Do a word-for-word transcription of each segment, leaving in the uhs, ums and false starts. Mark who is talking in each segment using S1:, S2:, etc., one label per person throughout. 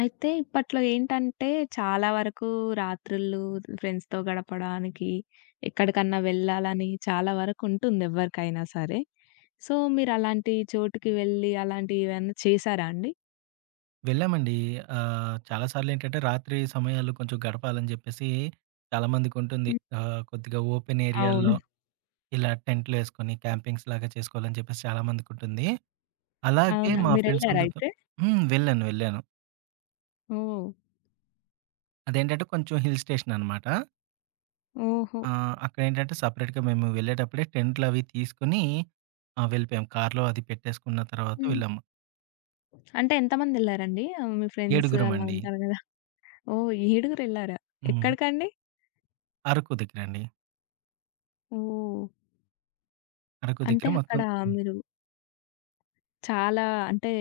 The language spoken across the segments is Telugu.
S1: అయితే ఇప్పట్లో ఏంటంటే, చాలా వరకు రాత్రుళ్ళు ఫ్రెండ్స్‌తో గడపడానికి, ఎక్కడికన్నా వెళ్ళాలని చాలా వరకు ఉంటుంది ఎవ్వరికైనా సరే. సో, మీరలాంటి చోటుకి వెళ్ళి అలాంటివేమన్నా చేశారా అండి?
S2: వెళ్ళామండి. ఆహ్, చాలా సార్లేంటంటే రాత్రి సమయాల్లో కొంచెం గడపాలని జెప్పేసి చాలామందికుంటుంది.
S1: హ్మ్.
S2: ఆహ్, కొద్దిగా ఓపెన్
S1: అవును.
S2: ఏరియాల్లో
S1: హ్మ్.
S2: ఇలా టెంట్‌లేసుకొని క్యాంపింగ్స్‌లాగా చేసుకోవాలని జెప్పేసి చాలామందికుంటుంది. అలాగే
S1: అవునా? హ్మ్.
S2: మా ఫ్రెండ్స్
S1: మీరెళ్లారా
S2: అందరితో
S1: అయితే?
S2: హ్మ్. వెళ్ళాను. వెళ్ళాను.
S1: ఓహ్!
S2: అదేంటంటే కొంచెం హిల్ స్టేషన్ అనమాట.
S1: ఓహో!
S2: ఆహ్, అక్కడేంటంటే సెపరేట్‌గా మేము వెళ్ళేటప్పుడే టెంట్‌లవి తీసుకొని ఆహ్, వెళ్ళిపోయాం. కార్‌లో అది పెట్టేసుకున్న తర్వాత
S1: హ్మ్.
S2: వెళ్ళాము.
S1: అంటే ఎంతమందెళ్లారండి? ఆహ్, మీ ఫ్రెండ్స్ అలా
S2: ఏడుగురమండి.
S1: ఉంటారు గదా! ఓహ్! ఏడుగురెళ్లారా?
S2: హ్మ్.
S1: ఎక్కడికండి?
S2: అరకు దగ్గరండి.
S1: ఓహ్!
S2: అరకు దగ్గర
S1: అంటే అక్కడ
S2: మొత్తం హ్మ్.
S1: మీరు చాలా అంటే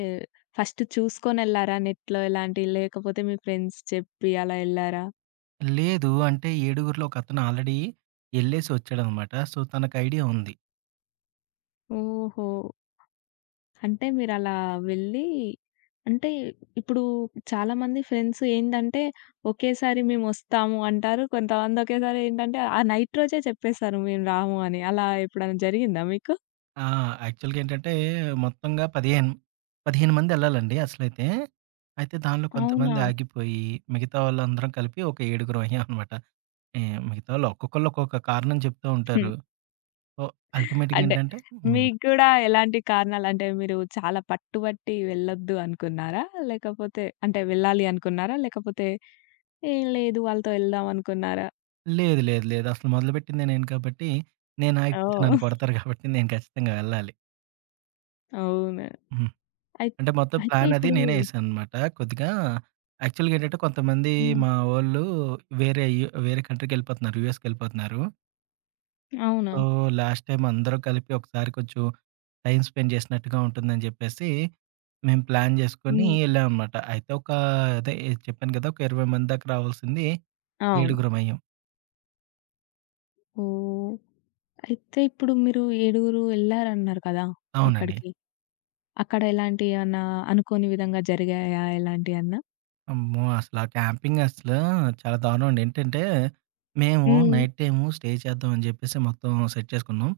S1: ఫస్ట్ చూసుకొనెళ్లారా నెట్‌లో ఇలాంటి లేకపోతే మీ ఫ్రెండ్స్ చెప్పి అలా ఎళ్లారా?
S2: లేదు. అంటే ఏడుగురిలో ఒకతను ఆల్రెడీ ఎళ్ళేసి వచ్చాడనమాట. సో, తనకు ఐడియా ఉంది.
S1: ఓహో! అంటే మీరలా వెళ్ళి అంటే ఇప్పుడు చాలామంది ఫ్రెండ్స్ ఏందంటే ఒకేసారి మేమొస్తాము అంటారు. కొంతమంది ఒకేసారి ఏంటంటే ఆ నైట్ రోజే చెప్పేస్తారు మేము రాము అని. అలా ఎప్పుడైనా జరిగిందా మీకు?
S2: ఆ! యాక్చువల్‌గా ఏంటంటే మొత్తంగా పదిహేను, పదిహేను మందెళ్ళాలండి అసలైతే. అయితే దానిలో
S1: అవునా?
S2: కొంతమంది ఆగిపోయి, మిగతా వాళ్ళందరం కలిపి ఒక ఏడుగురం అయ్యామనమాట. ఏ మిగతా వాళ్ళు ఒక్కొక్కళ్ళు ఒక్కొక్క కారణం చెప్తూ
S1: హ్మ్.
S2: ఉంటారు. సో, అల్టిమేట్‌గా
S1: అంటే
S2: ఏంటంటే హ్మ్.
S1: మీకు గూడా ఎలాంటి కారణాలు అంటే మీరు చాలా పట్టుబట్టి వెళ్ళొద్దు అనుకున్నారా? లేకపోతే అంటే వెళ్ళాలి అనుకున్నారా? లేకపోతే ఏం లేదు. వాళ్ళతో ఎళ్దాం అనుకున్నారా?
S2: లేదు. లేదు. లేదు. అసలు మొదలుపెట్టింది నేను కాబట్టి, నేను ఆగిపోతే నన్ను
S1: ఓహ్!
S2: కొడతారు కాబట్టి నేను ఖచ్చితంగా వెళ్ళాలి.
S1: అవును.
S2: హ్మ్.
S1: అయి
S2: అంటే మొత్తం
S1: అయితే
S2: ప్లాన్ అది
S1: ఇప్పుడు
S2: నేనే ఏశాననమాట. కొద్దిగా యాక్చువల్‌గా ఏంటంటే కొంతమంది
S1: హ్మ్.
S2: మా వోళ్ళు వేరే యు వేరే కంట్రీకెళ్ళిపోతున్నారు. యూఎస్‌కెళ్ళిపోతున్నారు.
S1: అవునా?
S2: సో, లాస్ట్ టైమ్ అందరూ కలిపి ఒకసారి కొంచెం టైమ్ స్పెండ్ చేసినట్టుగా ఉంటుందని చెప్పేసి మేము ప్లాన్ చేసుకొని
S1: హ్మ్.
S2: ఎళ్ళామనమాట. అయితే ఒక అదే చెప్పాను కదా! ఒక ఇరవై మంది దాకా రావాల్సింది
S1: అవును.
S2: ఏడుగురమయ్యాం.
S1: ఓహ్! అయితే ఇప్పుడు మీరు ఏడుగురు ఎళ్లారన్నారు కదా!
S2: అవునండి.
S1: అక్కడికి. అక్కడ ఎలాంటి ఏమన్నా అనుకోని విధంగా జరిగాయా ఎలాంటియన్నా?
S2: అమ్మో! అసల ఆ క్యాంపింగ్ అసలు చాలా దారుణం అండి. ఏంటంటే, మేము
S1: హ్మ్.
S2: నైట్ టైము స్టే చేద్దాం అని జెప్పేసి మొత్తం సెట్ చేసుకున్నాం.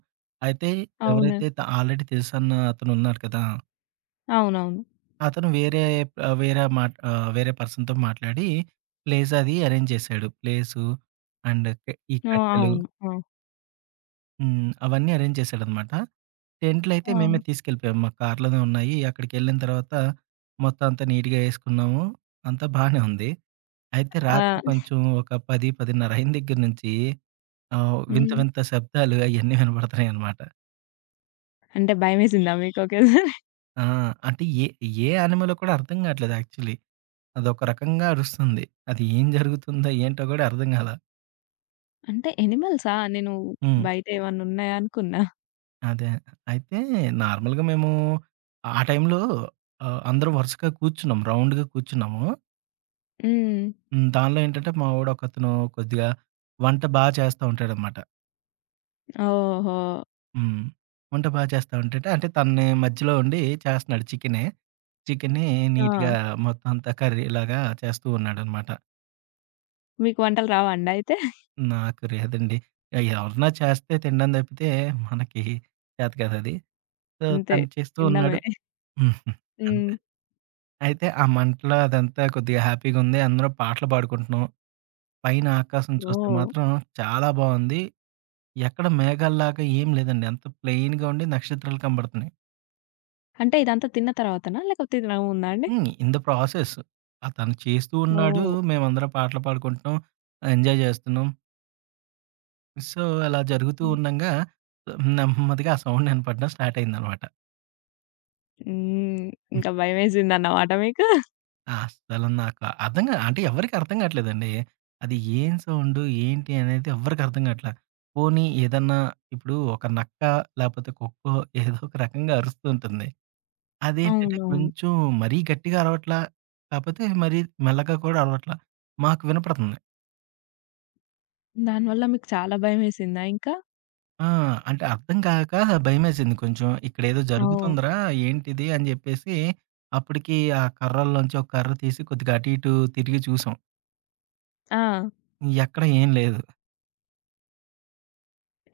S2: అయితే
S1: అవును.
S2: ఎవరైతే త ఆల్రెడీ తెలుసన్న అతను ఉన్నాడు కదా!
S1: అవునవును.
S2: అతను వేరే ఆహ్, వేరే మాట్ ఆహ్, వేరే పర్సన్‌తో మాట్లాడి ప్లేస్ అది అరేంజ్ చేశాడు. ప్లేసు అండ్ కె ఈ
S1: ఆ!
S2: కట్టెలు
S1: అవును. ఆ!
S2: హ్మ్. అవన్నీ అరేంజ్ చేశాడనమాట. టెంట్‌లయితే మేమే
S1: ఆ!
S2: తీసుకెళ్ళిపోయాం. మా కార్‌లోనే ఉన్నాయి. అక్కడికెళ్ళిన తర్వాత మొత్తం అంతా నీట్‌గా ఏసుకున్నాము. అంతా బానే ఉంది. అయితే
S1: ఆ!
S2: రాత్రి కొంచెం ఒక పది, పది ముప్పై అయిన దగ్గర నుంచి ఆహ్, వింత
S1: హ్మ్.
S2: వింత శబ్దాలు అయన్నీ వినపడుతున్నాయనమాట.
S1: అంటే భయమేసిందా మీకు ఒకేసారి?
S2: ఆ! అంటే ఏ ఏ యానిమలో కూడా అర్థం కావట్లేదు యాక్చువల్లీ. అదొక రకంగా అరుస్తుంది. అది ఏం జరుగుతుందో ఏంటో గూడా అర్థం కాలా.
S1: అంటే యానిమల్సా? నేను
S2: హ్మ్.
S1: బయట ఏమన్నా ఉన్నాయా అనుకున్నా.
S2: అదే. అయితే నార్మల్‌గా మేము ఆ టైంలో ఆహ్, అందరం వరుసగా కూర్చున్నాం. రౌండ్‌గా కూర్చున్నాము.
S1: హ్మ్.
S2: హ్మ్. దానిలో ఏంటంటే మా వోడు ఒకతను కొద్దిగా వంట బా చేస్తా ఉంటాడనమాట.
S1: ఓహో!
S2: హ్మ్. వంట బా చేస్తా ఉంటాడు. అంటే తనని మధ్యలో ఉండి చేస్తున్నాడు చికెనే. చికెన్ని
S1: ఆ!
S2: నీట్‌గా మొత్తం అంతా కర్రీలాగా చేస్తూ ఉన్నాడనమాట.
S1: మీకు వంటలు రావా అండి అయితే?
S2: నాకు లేదండి. ఎవరన్నా చేస్తే తినడం తప్పితే మనకి చేత కాదది. సో,
S1: అంతే
S2: తను చేస్తూ
S1: తినడమే.
S2: ఉన్నాడు.
S1: హ్మ్.
S2: అయితే ఆ మంటలో అదంతా కొద్దిగా హ్యాపీగుంది. అందరం పాటలు పాడుకుంటున్నాం. పైన ఆకాశం చూస్తే
S1: ఓహ్!
S2: మాత్రం చాలా బావుంది. ఎక్కడ మేఘాల్లాగా ఏం లేదండి. అంత ప్లెయిన్‌గా ఉండి నక్షత్రాలు కనబడుతున్నాయి.
S1: అంటే ఇదంతా తిన్న తర్వాతనా? లేకపోతే తినక ముందా అండి?
S2: హ్మ్. ఇన్ ద ప్రాసెస్ అతను చేస్తూ ఉన్నాడు.
S1: ఓహ్!
S2: మేమందరం పాటలు పాడుకుంటున్నాం. ఎంజాయ్ చేస్తున్నాం. సో, అలా జరుగుతూ
S1: హ్మ్.
S2: ఉండంగా నెమ్మదిగా ఆ సౌండ్ వినపడడం స్టార్ట్ అయిందనమాట.
S1: హ్మ్. ఇంకా భయమేసిందన్నమాట మీకు?
S2: అస్సలు నాకు అర్థం గా అంటే ఎవరికీ అర్థం కావట్లేదండి. అది ఏం సౌండు? ఏంటి? అనేది ఎవ్వరికీ అర్థం కావట్లా. పోనీ ఏదన్నా ఇప్పుడు ఒక నక్క లేపోతే కుక్కో ఏదో ఒక రకంగా అరుస్తూ ఉంటుంది. అదేంటంటే
S1: అవునవును.
S2: కొంచెం మరీ గట్టిగా అరవట్లా. కాపోతే మరీ మెల్లగా కూడా అరవట్లా. మాకు వినపడుతుంది.
S1: దానివల్ల మీకు చాలా భయమేసిందా ఇంకా?
S2: ఆ! అంటే అర్థం కాక భయమేసింది కొంచెం. ఇక్కడేదో
S1: ఓహ్!
S2: జరుగుతుందిరా ఏంటిది? అని జెప్పేసి అప్పటికి ఆ కర్రల్లోంచి ఒక కర్ర తీసి కొద్దిగా అటు ఇటు తిరిగి చూసాం.
S1: ఆ!
S2: ఎక్కడ ఏం లేదు.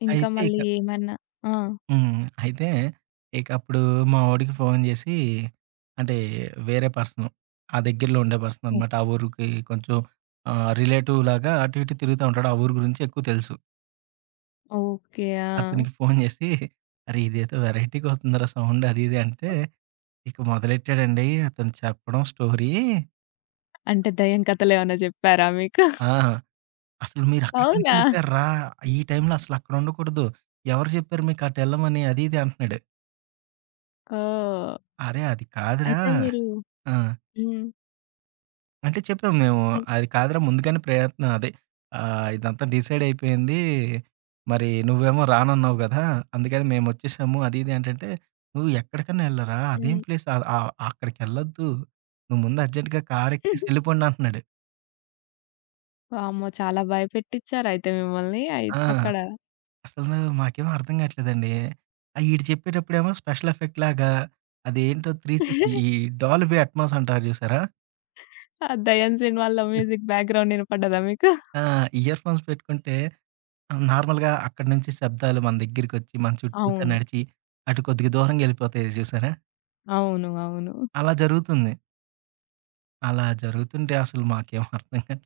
S1: ఇంకా
S2: అయితే
S1: మళ్ళీ ఏమన్నా ఆ!
S2: హ్మ్. అయితే ఇక అప్పుడు మా వోడికి ఫోను జేసి అంటే వేరే పర్సను ఆ దగ్గరలో ఉండే పర్సననమాట.
S1: ఓహ్!
S2: ఆ ఊరికి కొంచెం ఆహ్, రిలేటివ్ లాగా అటు ఇటు తిరుగుతా ఉంటాడు. ఆ ఊరు గురించి ఎక్కువ తెలుసు.
S1: ఓకే. ఆ!
S2: అతనికి ఫోను జేసి, "అరే! ఇదేదో వెరైటీగా వస్తుందిరా సౌండ్" అది ఇది అంటే ఇక మొదలెట్టాడండి అతను చెప్పడం స్టోరీ.
S1: అంటే దెయ్యం కథలేమన్నా జెప్పారా మీకు?
S2: ఆ! "అసలు మీరు
S1: అవునా?
S2: అక్కడికెందుకెళ్ళిపోయార్రా? ఈ టైంలో అసలు అక్కడ ఉండకూడదు. ఎవరు జెప్పారు మీకు అటెళ్ళమని" అది ఇది అంటున్నాడు.
S1: ఓహ్!
S2: "అరే! అది కాదురా."
S1: అయితే మీరు
S2: ఆ!
S1: హ్మ్.
S2: అంటే చెప్పాము మేము.
S1: అన్
S2: అది కాదురా ముందుగానే ప్రయత్నం అదే ఆహ్, ఇదంతా డిసైడ్ అయిపోయింది. మరి నువ్వేమో రానన్నావు గదా! అందుకని మేమొచ్చేసాము అది ఇది అంటంటే, "నువ్వు ఎక్కడికన్నా ఎళ్ళరా! అదేం
S1: హ్మ్.
S2: ప్లేస్, ఆహ్, ఆహ్, అక్కడికెళ్ళొద్దు. నువ్వు ముందు అర్జెంట్‌గా కారెక్కేసి ఎళ్ళిపోండి" అంటున్నాడు.
S1: వామ్మో! చాలా భయపెట్టిచ్చారయితే మిమ్మల్ని అయి
S2: ఆ!
S1: అక్కడ.
S2: అసలు మాకేం అర్థం కావట్లేదండి. ఆహ్, ఈడు చెప్పేటప్పుడేమో స్పెషల్ ఎఫెక్ట్ లాగా అదేంటో మూడు వందల అరవై ఈ డాల్బీ అట్మాస్ అంటారు చూసారా?
S1: ఆ! 'దయాన్‌సేన్' వాళ్ళ మ్యూజిక్ బ్యాక్‌గ్రౌండ్ ఇనపడ్డదా మీకు?
S2: ఆ! ఇయర్‌ఫోన్స్ పెట్టుకుంటే నార్మల్‌గా అక్కడి నుంచి శబ్దాలు మన దగ్గరికొచ్చి, మన చుట్టూతా
S1: అవును.
S2: నడిచి, అటు కొద్దిగా దూరంగెళ్ళిపోతాయి చూసారా?
S1: అవును. అవును.
S2: అలా జరుగుతుంది. అలా జరుగుతుంటే అసలు మాకేం అర్థం కాదు.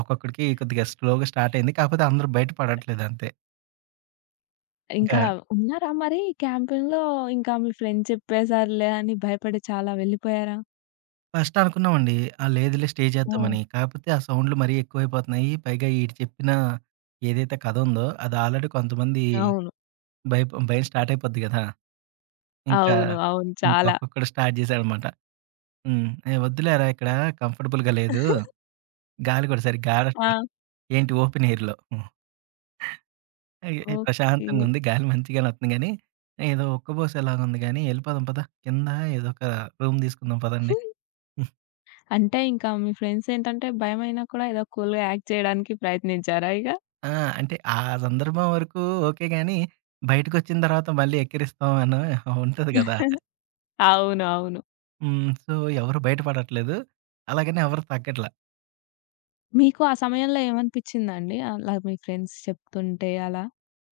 S2: ఒక్కొక్కడికి కొద్దిగా స్లోగా స్టార్ట్ అయింది. కాకపోతే అందరూ బయట పడట్లేదు అంతే. ఇంకా
S1: ఇంకా ఉన్నారా మరి క్యాంపెయిన్‌లో ఇంకా మీ ఫ్రెండ్ చెప్పేసారులే అని భయపడి చాలా వెళ్ళిపోయారా?
S2: ఫస్ట్ అనుకున్నామండి. ఆ! లేదులే స్టే
S1: ఆ!
S2: చేద్దామని. కాకపోతే ఆ సౌండ్‌లు మరీ ఎక్కువైపోతున్నాయి. పైగా ఈడు చెప్పిన ఏదైతే కథ ఉందో అది ఆల్రెడీ కొంతమంది
S1: అవును.
S2: భయప భయం స్టార్ట్ అయిపోద్ది కదా! ఇంకా,
S1: అవును. అవును.
S2: ఇంకా
S1: చాలా.
S2: ఒక్కొక్కడు స్టార్ట్ చేశాడనమాట. హ్మ్. "ఏ వద్దులేరా ఇక్కడ కంఫర్టబుల్‌గా లేదు." గాలి కూడా సరిగ్గా ఆడట్ల.
S1: ఆ!
S2: ఏంటి ఓపెన్ ఎయిర్‌లో. హ్మ్. అయి
S1: ఓకే.
S2: ప్రశాంతంగుంది. గాలి మంచిగానే వత్తుంది గానీ, ఏదో ఉక్కబోసేలాగుంది గానీ, "ఎళ్ళిపోదాం పద. కింద ఏదొక రూమ్ తీసుకుందాం పదండి."
S1: అంటే ఇంకా మీ ఫ్రెండ్స్ ఏంటంటే భయమైనా కూడా ఏదో కూల్‌గా యాక్ట్ చేయడానికి ప్రయత్నించారా ఇగ?
S2: ఆ! అంటే ఆ సందర్భం వరకు ఓకే గానీ, బయటకొచ్చిన తర్వాత మళ్ళీ ఎక్కిరిస్తాం అన ఉంటది గదా!
S1: అవును. అవును.
S2: హ్మ్. సో, ఎవరు బయటపడట్లేదు. అలాగని ఎవరు తగ్గట్ల.
S1: మీకు ఆ సమయంలో ఏమనిపించిందండి? అలా మీ ఫ్రెండ్స్ చెప్తుంటే అలా?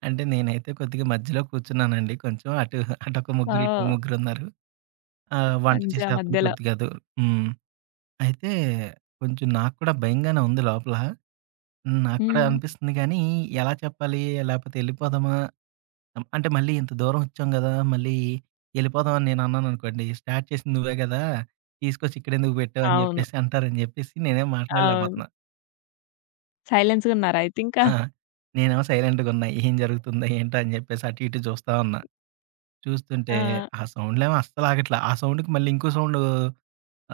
S2: అంటే నేనైతే కొద్దిగా మధ్యలో కూర్చున్నానండి కొంచెం. అటు అటొక ముగ్గురు,
S1: ఆ!
S2: ఇటొక ముగ్గురున్నారు. ఆహ్, వంట
S1: పంజా
S2: చేసే అతను
S1: మధ్యలో.
S2: కొద్దిగా దూరం హ్మ్. అయితే కొంచెం నాకు కూడా భయంగానే ఉంది లోపల. హ్మ్. నాకు కూడా
S1: హ్మ్.
S2: అనిపిస్తుంది గానీ, ఎలా చెప్పాలి? లేపోతే ఎళ్ళిపోదామా? అం అంటే మళ్ళీ ఇంత దూరం వచ్చాం గదా! మళ్ళీ ఎళ్ళిపోదాం అని నేను అన్నాననుకోండి, స్టార్ట్ చేసింది నువ్వే గదా! తీసుకొచ్చి ఇక్కడెందుకు పెట్టావు? అని
S1: అవును.
S2: జెప్పేసి అంటారని జెప్పేసి నేనేం
S1: అవును.
S2: మాట్లాడలేకపోతున్నా.
S1: సైలెన్స్‌గున్నారు అయితే ఇంకా.
S2: ఆ! నేనేమో సైలెంట్‌గున్నా. ఏం జరుగుతుందో? ఏంటో? అని జెప్పేసి అటు ఇటు చూస్తా ఉన్నా. చూస్తుంటే
S1: ఆ!
S2: ఆ సౌండ్‌లేమో అస్సలాగట్లా. ఆ సౌండ్‌కి మళ్ళీ ఇంకో సౌండు,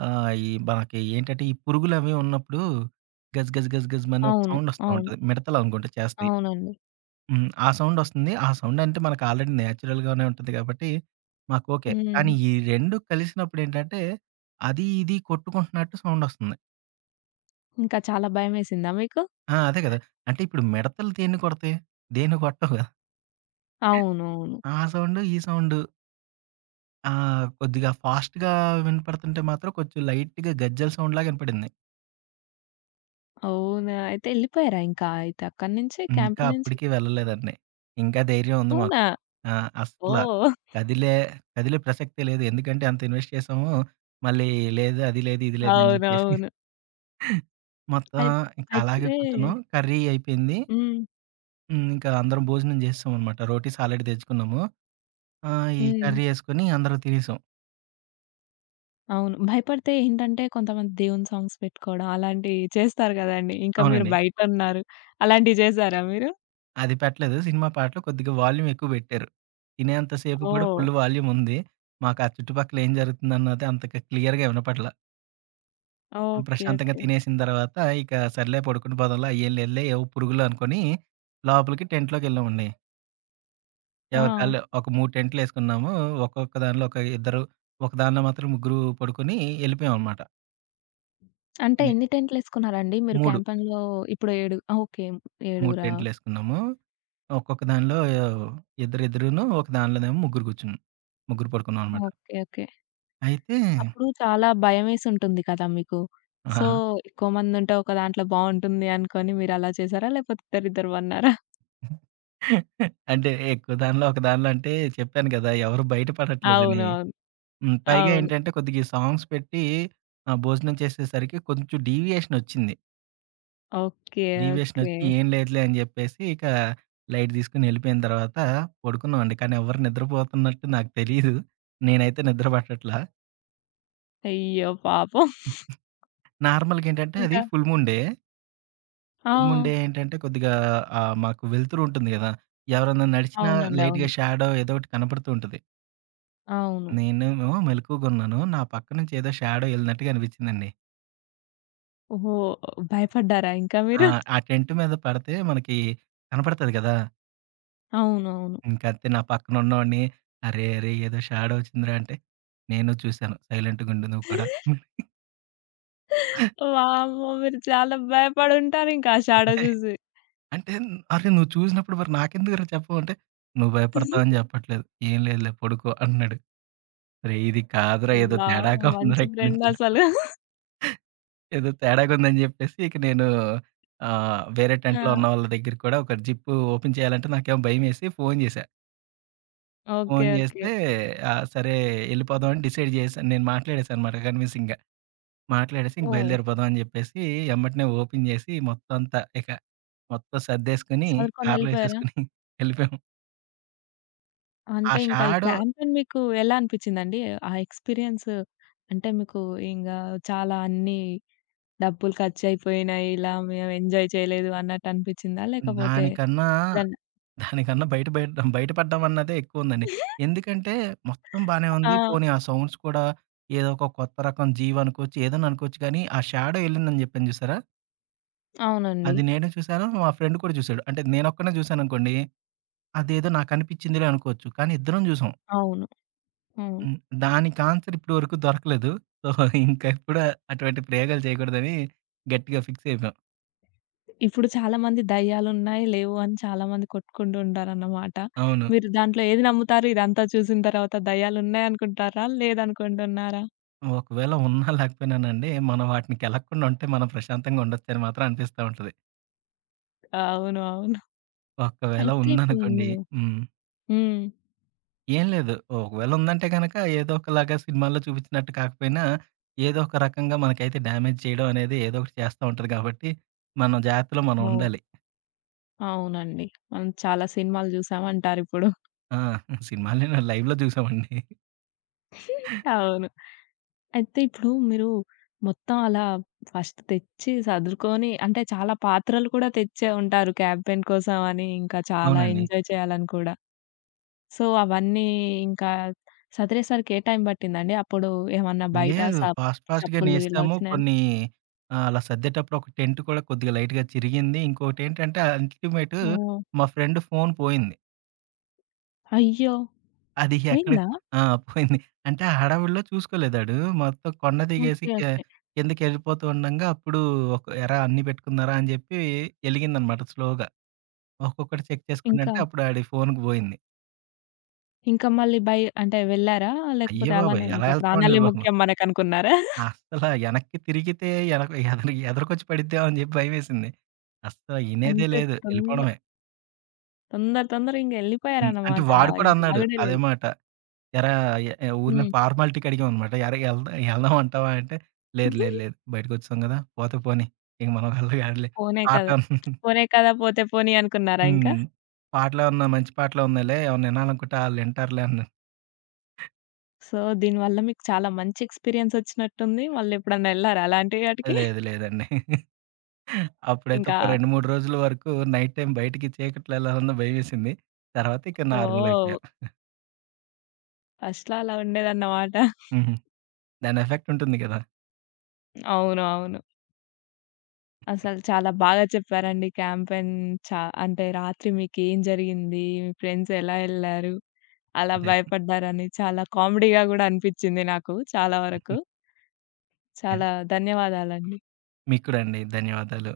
S2: ఆహ్, ఈ మనకి ఏంటంటే, ఈ పురుగులవి ఉన్నప్పుడు గజ్ గజ్ గజ్ గజ్ మని ఒక
S1: అవును.
S2: సౌండ్ వస్తా
S1: అవును.
S2: ఉంటది. మిడతలు అనుకుంట చేస్తాయి.
S1: అవునండి.
S2: హ్మ్. ఆ సౌండ్ వస్తుంది. ఆ సౌండ్ అంటే మనకు ఆల్రెడీ నేచురల్‌గానే ఉంటది కాబట్టి మాకు ఓకే. కానీ
S1: హ్మ్.
S2: ఈ రెండు కలిసినప్పుడేంటంటే, అది ఇది కొట్టుకుంటున్నట్టు సౌండ్ వస్తుంది.
S1: ఇంకా చాలా భయమేసిందా మీకు?
S2: ఆ! అదే కదా! అంటే ఇప్పుడు మిడతలు దేన్ని కొడతాయి? దేన్ని కొట్టవు కదా!
S1: అవునవును.
S2: ఆ సౌండు, ఈ సౌండు, ఆ! కొద్దిగా ఫాస్ట్‌గా వినపడుతుంటే మాత్రం కొంచెం లైట్‌గా గజ్జెల సౌండ్‌లాగా వినపడింది.
S1: అవునా! అయితే ఎళ్ళిపోయారా ఇంకా అయితే అక్కడి నుంచి
S2: ఇంకా
S1: క్యాంప్ నుంచి?
S2: అప్పటికి వెళ్ళలేదండి. ఇంకా ధైర్యం ఉంది మాకు.
S1: అవునా!
S2: ఆ! అస్సల
S1: ఓహ్!
S2: కదిలే కదిలే ప్రసక్తే లేదు. ఎందుకంటే అంత ఇన్వెస్ట్ చేసాము. మళ్ళీ లేదు, అది లేదు, ఇది లేదు అని చెప్పేసి
S1: అవునవును.
S2: మొత్తం
S1: అయి
S2: ఇంకా
S1: అయితే
S2: అలాగే కూర్చున్నాం. కర్రీ అయిపోయింది.
S1: హ్మ్.
S2: హ్మ్. ఇంకా అందరం భోజనం చేసేసామనమాట. రోటీస్ ఆల్రెడీ తెచ్చుకున్నాము. ఆ! ఈ
S1: హ్మ్.
S2: కర్రీ యేసుకొని అందరం తినేసాం.
S1: అవును. భయపడితే ఏంటంటే కొంతమంది దేవుని సాంగ్స్ పెట్టుకోవడం అలాంటివి చేస్తారు గదండీ. ఇంకా మీరు
S2: అవునండి.
S1: బయటున్నారు. అలాంటివి చేసారా మీరు?
S2: అది పెట్టలేదు. సినిమా పాటలు కొద్దిగా వాల్యూమ్ ఎక్కువ బెట్టారు. తినేంత సేపు కూడా
S1: ఓహ్!
S2: ఫుల్ వాల్యూమ్ ఉంది. మాకు ఆ చుట్టుపక్కల ఏం జరుగుతుందన్నది అంతగా క్లియర్‌గా వినపడల.
S1: ఓకే.
S2: ప్రశాంతంగా
S1: ఓకే.
S2: తినేసిన తర్వాత ఇక సర్లే పడుకుని పోదాంలే అయ్యేంలేదులే ఏవో పురుగులు అనుకోని లోపలికి టెంట్‌లోకెళ్ళామండి. ఎవరి
S1: ఆ!
S2: కాళ్ళు ఒక మూడు టెంట్‌లేసుకున్నాము. ఒక్కొక్క దానిలో ఒక ఇద్దరు, ఒక దానిలో మాత్రం ముగ్గురు పడుకొని ఎళ్ళిపోయామన్నమాట.
S1: అంటే
S2: ఇది
S1: ఎన్ని టెంట్లేసుకున్నారండి మీరు
S2: మూడు,
S1: క్యాంపెయిన్‌లో? ఇప్పుడు ఏడు ఓకే.
S2: మూడు
S1: ఏడుగురా?
S2: టెంట్‌లేసుకున్నాము. ఒక్కొక్క దానిలో ఇద్దరిద్దరును, ఒక దానిలోనేమో ముగ్గురు కూర్చున్నాం. ముగ్గురు పడుకున్నామన్నమాట.
S1: ఓకే. ఓకే.
S2: అయితే
S1: అప్పుడు చాలా భయమేసుంటుంది కదా మీకు. సో,
S2: ఆహా!
S1: ఎక్కువ మందుంటే ఒక దాంట్లో బావుంటుంది అనుకోని మీరలా చేసారా? లేకపోతే ఇద్దరిద్దరు బన్నారా?
S2: అంటే ఎక్కువ దానిలో ఒక దానిలో అంటే చెప్పాను గదా! ఎవరు బయటపడట్లేదని.
S1: అవునవును.
S2: హ్మ్. పైగా
S1: అవును.
S2: ఏంటంటే కొద్దిగా ఈ సాంగ్స్ పెట్టి ఆహ్, భోజనం చేసేసరికి కొంచెం డీవియేషన్ వచ్చింది.
S1: ఓకే.
S2: Deviation
S1: okay.
S2: వచ్చి ఏం లేదులే అని జెప్పేసి ఇక లైట్ తీసుకొని వెళ్ళిపోయిన తర్వాత పడుకున్నామండి. కానీ ఎవరు నిద్రపోతున్నట్టు నాకు తెలీదు. నేనైతే నిద్ర పట్టట్లా.
S1: అయ్యో! పాపం.
S2: నార్మల్‌గా ఏంటంటే అది
S1: ఇంకా
S2: ఫుల్ మూన్ డే.
S1: ఆ!
S2: ఫుల్ మూన్ డే ఏంటంటే కొద్దిగా ఆహ్, మాకు వెలుతురు ఉంటుంది గదా! ఎవరన్నా నడిచినా
S1: అవునండి.
S2: లైట్‌గా
S1: అవును.
S2: షాడో ఏదో ఒకటి కనపడుతూ ఉంటది.
S1: అవును.
S2: నేనేమో మెలకువగున్నాను. నా పక్క నుంచి ఏదో షాడో ఎళ్ళినట్టుగా అనిపిచ్చిందండి.
S1: ఓహో! భయపడ్డారా ఇంకా
S2: ఆ!
S1: మీరు?
S2: ఆ టెంట్ మీద పడితే మనకి కనపడతది గదా!
S1: అవునవును.
S2: ఇంకంతే నా పక్కన ఉన్నోడిని, "అరే! అరే! ఏదో షాడో వచ్చిందిరా" అంటే, "నేను చూసాను. సైలెంట్‌గుండు నువ్వు కూడా."
S1: వామ్మో! మీరు చాలా భయపడుంటారింకా ఆ షాడో
S2: అంటే
S1: చూసి.
S2: అంటే "అరే! నువ్వు చూసినప్పుడు మరి నాకెందుకురా చెప్పవు" అంటే, "నువ్వు భయపడతావని చెప్పట్లేదు. ఏం లేదులే పడుకో" అంటున్నాడు. "అరేయ్! ఇది కాదురా ఏదో
S1: వావ్!
S2: తేడాగా
S1: మంచి
S2: ఉందిరా ఇక్కడి నుంచి."
S1: ఫ్రెండసలు.
S2: ఏదో తేడాగుందని జెప్పేసి ఇక నేను ఆహ్, వేరే టెంట్‌లో ఉన్న
S1: ఆ!
S2: వాళ్ళ దగ్గరికి కూడా ఒక జిప్పు ఓపెన్ చేయాలంటే నాకేమో భయమేసి ఫోను జేశా.
S1: ఓకే.
S2: Phone
S1: okay.
S2: జేస్తే ఆహ్, సరే ఎళ్ళిపోదాం అని డిసైడ్ చేశాను. నేను మాట్లాడేశాననమాట కన్విన్సింగ్‌గా. మాట్లాడేసి ఇంక
S1: ఓహ్!
S2: బయలుదేరిపోదాం అని జెప్పేసి ఎమ్మటనే ఓపెన్ జేసి మొత్తం అంతా ఇక మొత్తం సర్దేసుకొని కార్‌లో
S1: సర్దుకొనెళ్ళిపోయారా?
S2: ఎసేసుకొని ఎళ్ళిపోయాము. ఆ
S1: అంటే ఇంకా ఈ
S2: షాడో
S1: క్యాంపెయిన్ మీకు ఎలా అనిపిచ్చిందండి? ఆ ఎక్స్‌పీరియన్స్ అంటే మీకు ఇంగా చాలా అన్నీ డబ్బులు ఖర్చయిపోయినాయి. ఇలా మేము ఎంజాయ్ చేయలేదు అన్నట్టనిపిచ్చిందా? లేకపోతే
S2: దానికన్నా
S1: ఏదన్నా
S2: దానికన్నా బయట బయట బయట పడ్డం అన్నదే ఎక్కువుందండి. ఎందుకంటే, మొత్తం బానే
S1: ఆ!
S2: ఉంది. పోనీ ఆ సౌండ్స్ కూడా ఏదో ఒక కొత్త రకం జీవ్ అనుకోవచ్చు, ఏదైనా అనుకోవచ్చు కానీ, ఆ షాడో ఎళ్ళిందని జెప్పాను జూసారా?
S1: అవునండి.
S2: అది నేను చూసాను, మా ఫ్రెండ్ కూడా చూసాడు. అంటే నేనొక్కడినే జూసాననుకోండి, అదేదో నాకనిపిచ్చిందిలే అనుకోవచ్చు. కానీ ఇద్దరం జూసాం.
S1: అవును. హ్మ్.
S2: హ్మ్. దానికి ఆన్సర్ ఇప్పటి వరకు దొరకలేదు. సో, ఇంకెప్పుడు అటువంటి ప్రయోగాలు చేయకూడదని గట్టిగా ఫిక్స్ అయిపోయాం.
S1: ఇప్పుడు చాలామంది దయ్యాలున్నాయి, లేవు అని చాలామంది కొట్టుకుంటూ ఉంటారన్నమాట.
S2: అవును.
S1: మీరు దాంట్లో ఏది నమ్ముతారు? ఇదంతా చూసిన తర్వాత దయ్యాలున్నాయి అనుకుంటారా? లేదనుకుంటున్నారా?
S2: ఒకవేళ ఉన్నా లేకపోయినానండి, మనం వాటిలికెళ్ళకుండా ఉంటే మనం ప్రశాంతంగా ఉండొచ్చని మాత్రం అనిపిస్తా ఉంటది.
S1: అవును. అవును.
S2: ఒకవేళ
S1: అయితే ఇప్పుడు
S2: ఉందనుకోండి.
S1: మీరు
S2: హ్మ్.
S1: హ్మ్.
S2: ఏం లేదు. ఒకవేళ ఉందంటే గనక ఏదో ఒకలాగా సినిమాల్లో చూపించినట్టు కాకపోయినా, ఏదో ఒక రకంగా మనకైతే డ్యామేజ్ చేయడం అనేది ఏదో ఒకటి చేస్తా ఉంటది కాబట్టి, మనం జాగ్రత్తలో మనం
S1: ఓహ్!
S2: ఉండాలి.
S1: అవునండి. మనం చాలా సినిమాలు చూసామంటారిప్పుడు.
S2: ఆ! సినిమాల్ని నేను లైవ్‌లో చూసామండి.
S1: అవును. అయితే ఇప్పుడు మీరు మొత్తం అలా ఫస్ట్ తెచ్చి సదురుకొని అంటే చాలా పాత్రలు కూడా తెచ్చే ఉంటారు క్యాంపెయిన్ కోసం అని, ఇంకా చాలా
S2: అవునండి.
S1: ఎంజాయ్ చేయాలని కూడా. సో, అవన్నీ ఇంకా సదిరేసరికి ఏ టైం పట్టిందండి? అప్పుడు ఏమన్నా బయట
S2: లేదు.
S1: సప్
S2: ఫాస్ట్ ఫాస్ట్‌గానే
S1: చప్పుళ్ళు ఇలా
S2: ఏసాము.
S1: వచ్చినాయండి?
S2: కొన్ని ఆహ్, అలా సర్దేటప్పుడు ఒక టెంట్ కూడా కొద్దిగా లైట్‌గా చిరిగింది. ఇంకోటేంటంటే అల్టిమేట్
S1: ఓహ్!
S2: మా ఫ్రెండ్ ఫోను పోయింది.
S1: అయ్యో!
S2: అది ఎక్కడికి
S1: పోయిందా?
S2: ఆ! పోయింది. అంటే ఆ హడావిడిలో చూసుకోలేదాడు. మొత్తం కొండ దిగేసి
S1: ఓకే.
S2: K
S1: okay.
S2: కిందకెళ్ళిపోతూ ఉండంగా అప్పుడు ఒక "ఎరా అన్నీ పెట్టుకున్నారా?" అని చెప్పి ఎలిగిందనమాట స్లోగా. ఒక్కొక్కటి చెక్
S1: ఇంకా,
S2: చేసుకుంటంటే అప్పుడు ఆడి ఫోన్‌కి పోయింది.
S1: ఇంకా మళ్ళీ బై అంటే వెళ్లారా?
S2: అయ్య
S1: లేకపోతే
S2: బాబోయ్!
S1: అలానే
S2: ఎలా
S1: ఇంకా
S2: ఎళ్తామండి
S1: ప్రాణాలే
S2: బాబు.
S1: ముఖ్యం మనకనుకున్నారా?
S2: అస్సల ఎనక్కి తిరిగితే ఎనక ఎదర ఎదరకొచ్చి పడిద్దేమో అని చెప్పి భయమేసింది. అస్సల ఇనేదే
S1: అంతే
S2: లేదు.
S1: తొంద
S2: ఎళ్ళిపోవడమే.
S1: తొందర తొందరగా ఇంక
S2: హ్మ్. అంటే
S1: ఎళ్ళిపోయారన్నమాట.
S2: వాడు కూడా
S1: ఇంక
S2: అన్నాడు
S1: ఆగడే
S2: అదే
S1: లేదు.
S2: మాట. ఎరా ఎ ఊరినే
S1: హ్మ్.
S2: ఫార్మాలిటీకి అడిగామనమాట. ఎరా ఎళ్దా ఎళ్దాం అంటావా అంటే, లేదు, లేదు, లేదు బయటకొచ్చేసాం గదా! పోతే పోనీ. ఇక మనం వల్ల కాదులే.
S1: పోనే కదా!
S2: పాటలు
S1: పోనే కదా! పోతే పోనీ అనుకున్నారా ఇంకా?
S2: హ్మ్. పాటలేమన్నా మంచి పాటలున్నాయిలే ఏమన్నా వినాలనుకుంటే ఆళ్ళింటారులే అన్నా.
S1: సో, దీనివల్ల మీకు చాలా మంచి ఎక్స్‌పీరియన్స్ వచ్చినట్టుంది. మళ్ళెప్పుడన్నా ఎళ్లారా అలాంటి ఆటికి?
S2: లేదు, లేదండి. అప్పుడైతే
S1: ఇంకా
S2: ఒక రెండు, మూడు రోజుల వరకు నైట్ టైమ్ బయటికి చీకట్లో ఎళ్ళాలన్నా భయమేసింది. తర్వాత ఇక నార్మల్
S1: ఓహ్!
S2: అయిపోయా.
S1: ఫస్ట్‌లో అలా ఉండేదన్నమాట.
S2: హుహు. దాని ఎఫెక్ట్ ఉంటుంది గదా!
S1: అవును. అవును. అసలు చాలా బాగా చెప్పారండి. క్యాంపెయిన్ చా అంటే రాత్రి మీకేం జరిగింది? మీ ఫ్రెండ్స్ ఎలా ఎళ్లారు? అలా
S2: అదే.
S1: భయపడ్డారని చాలా కామెడీగా గూడా అనిపిచ్చింది నాకు చాలా వరకు.
S2: యాహ్!
S1: చాలా ధన్యవాదాలండి.
S2: మీకు కూడా అండి. ధన్యవాదాలు.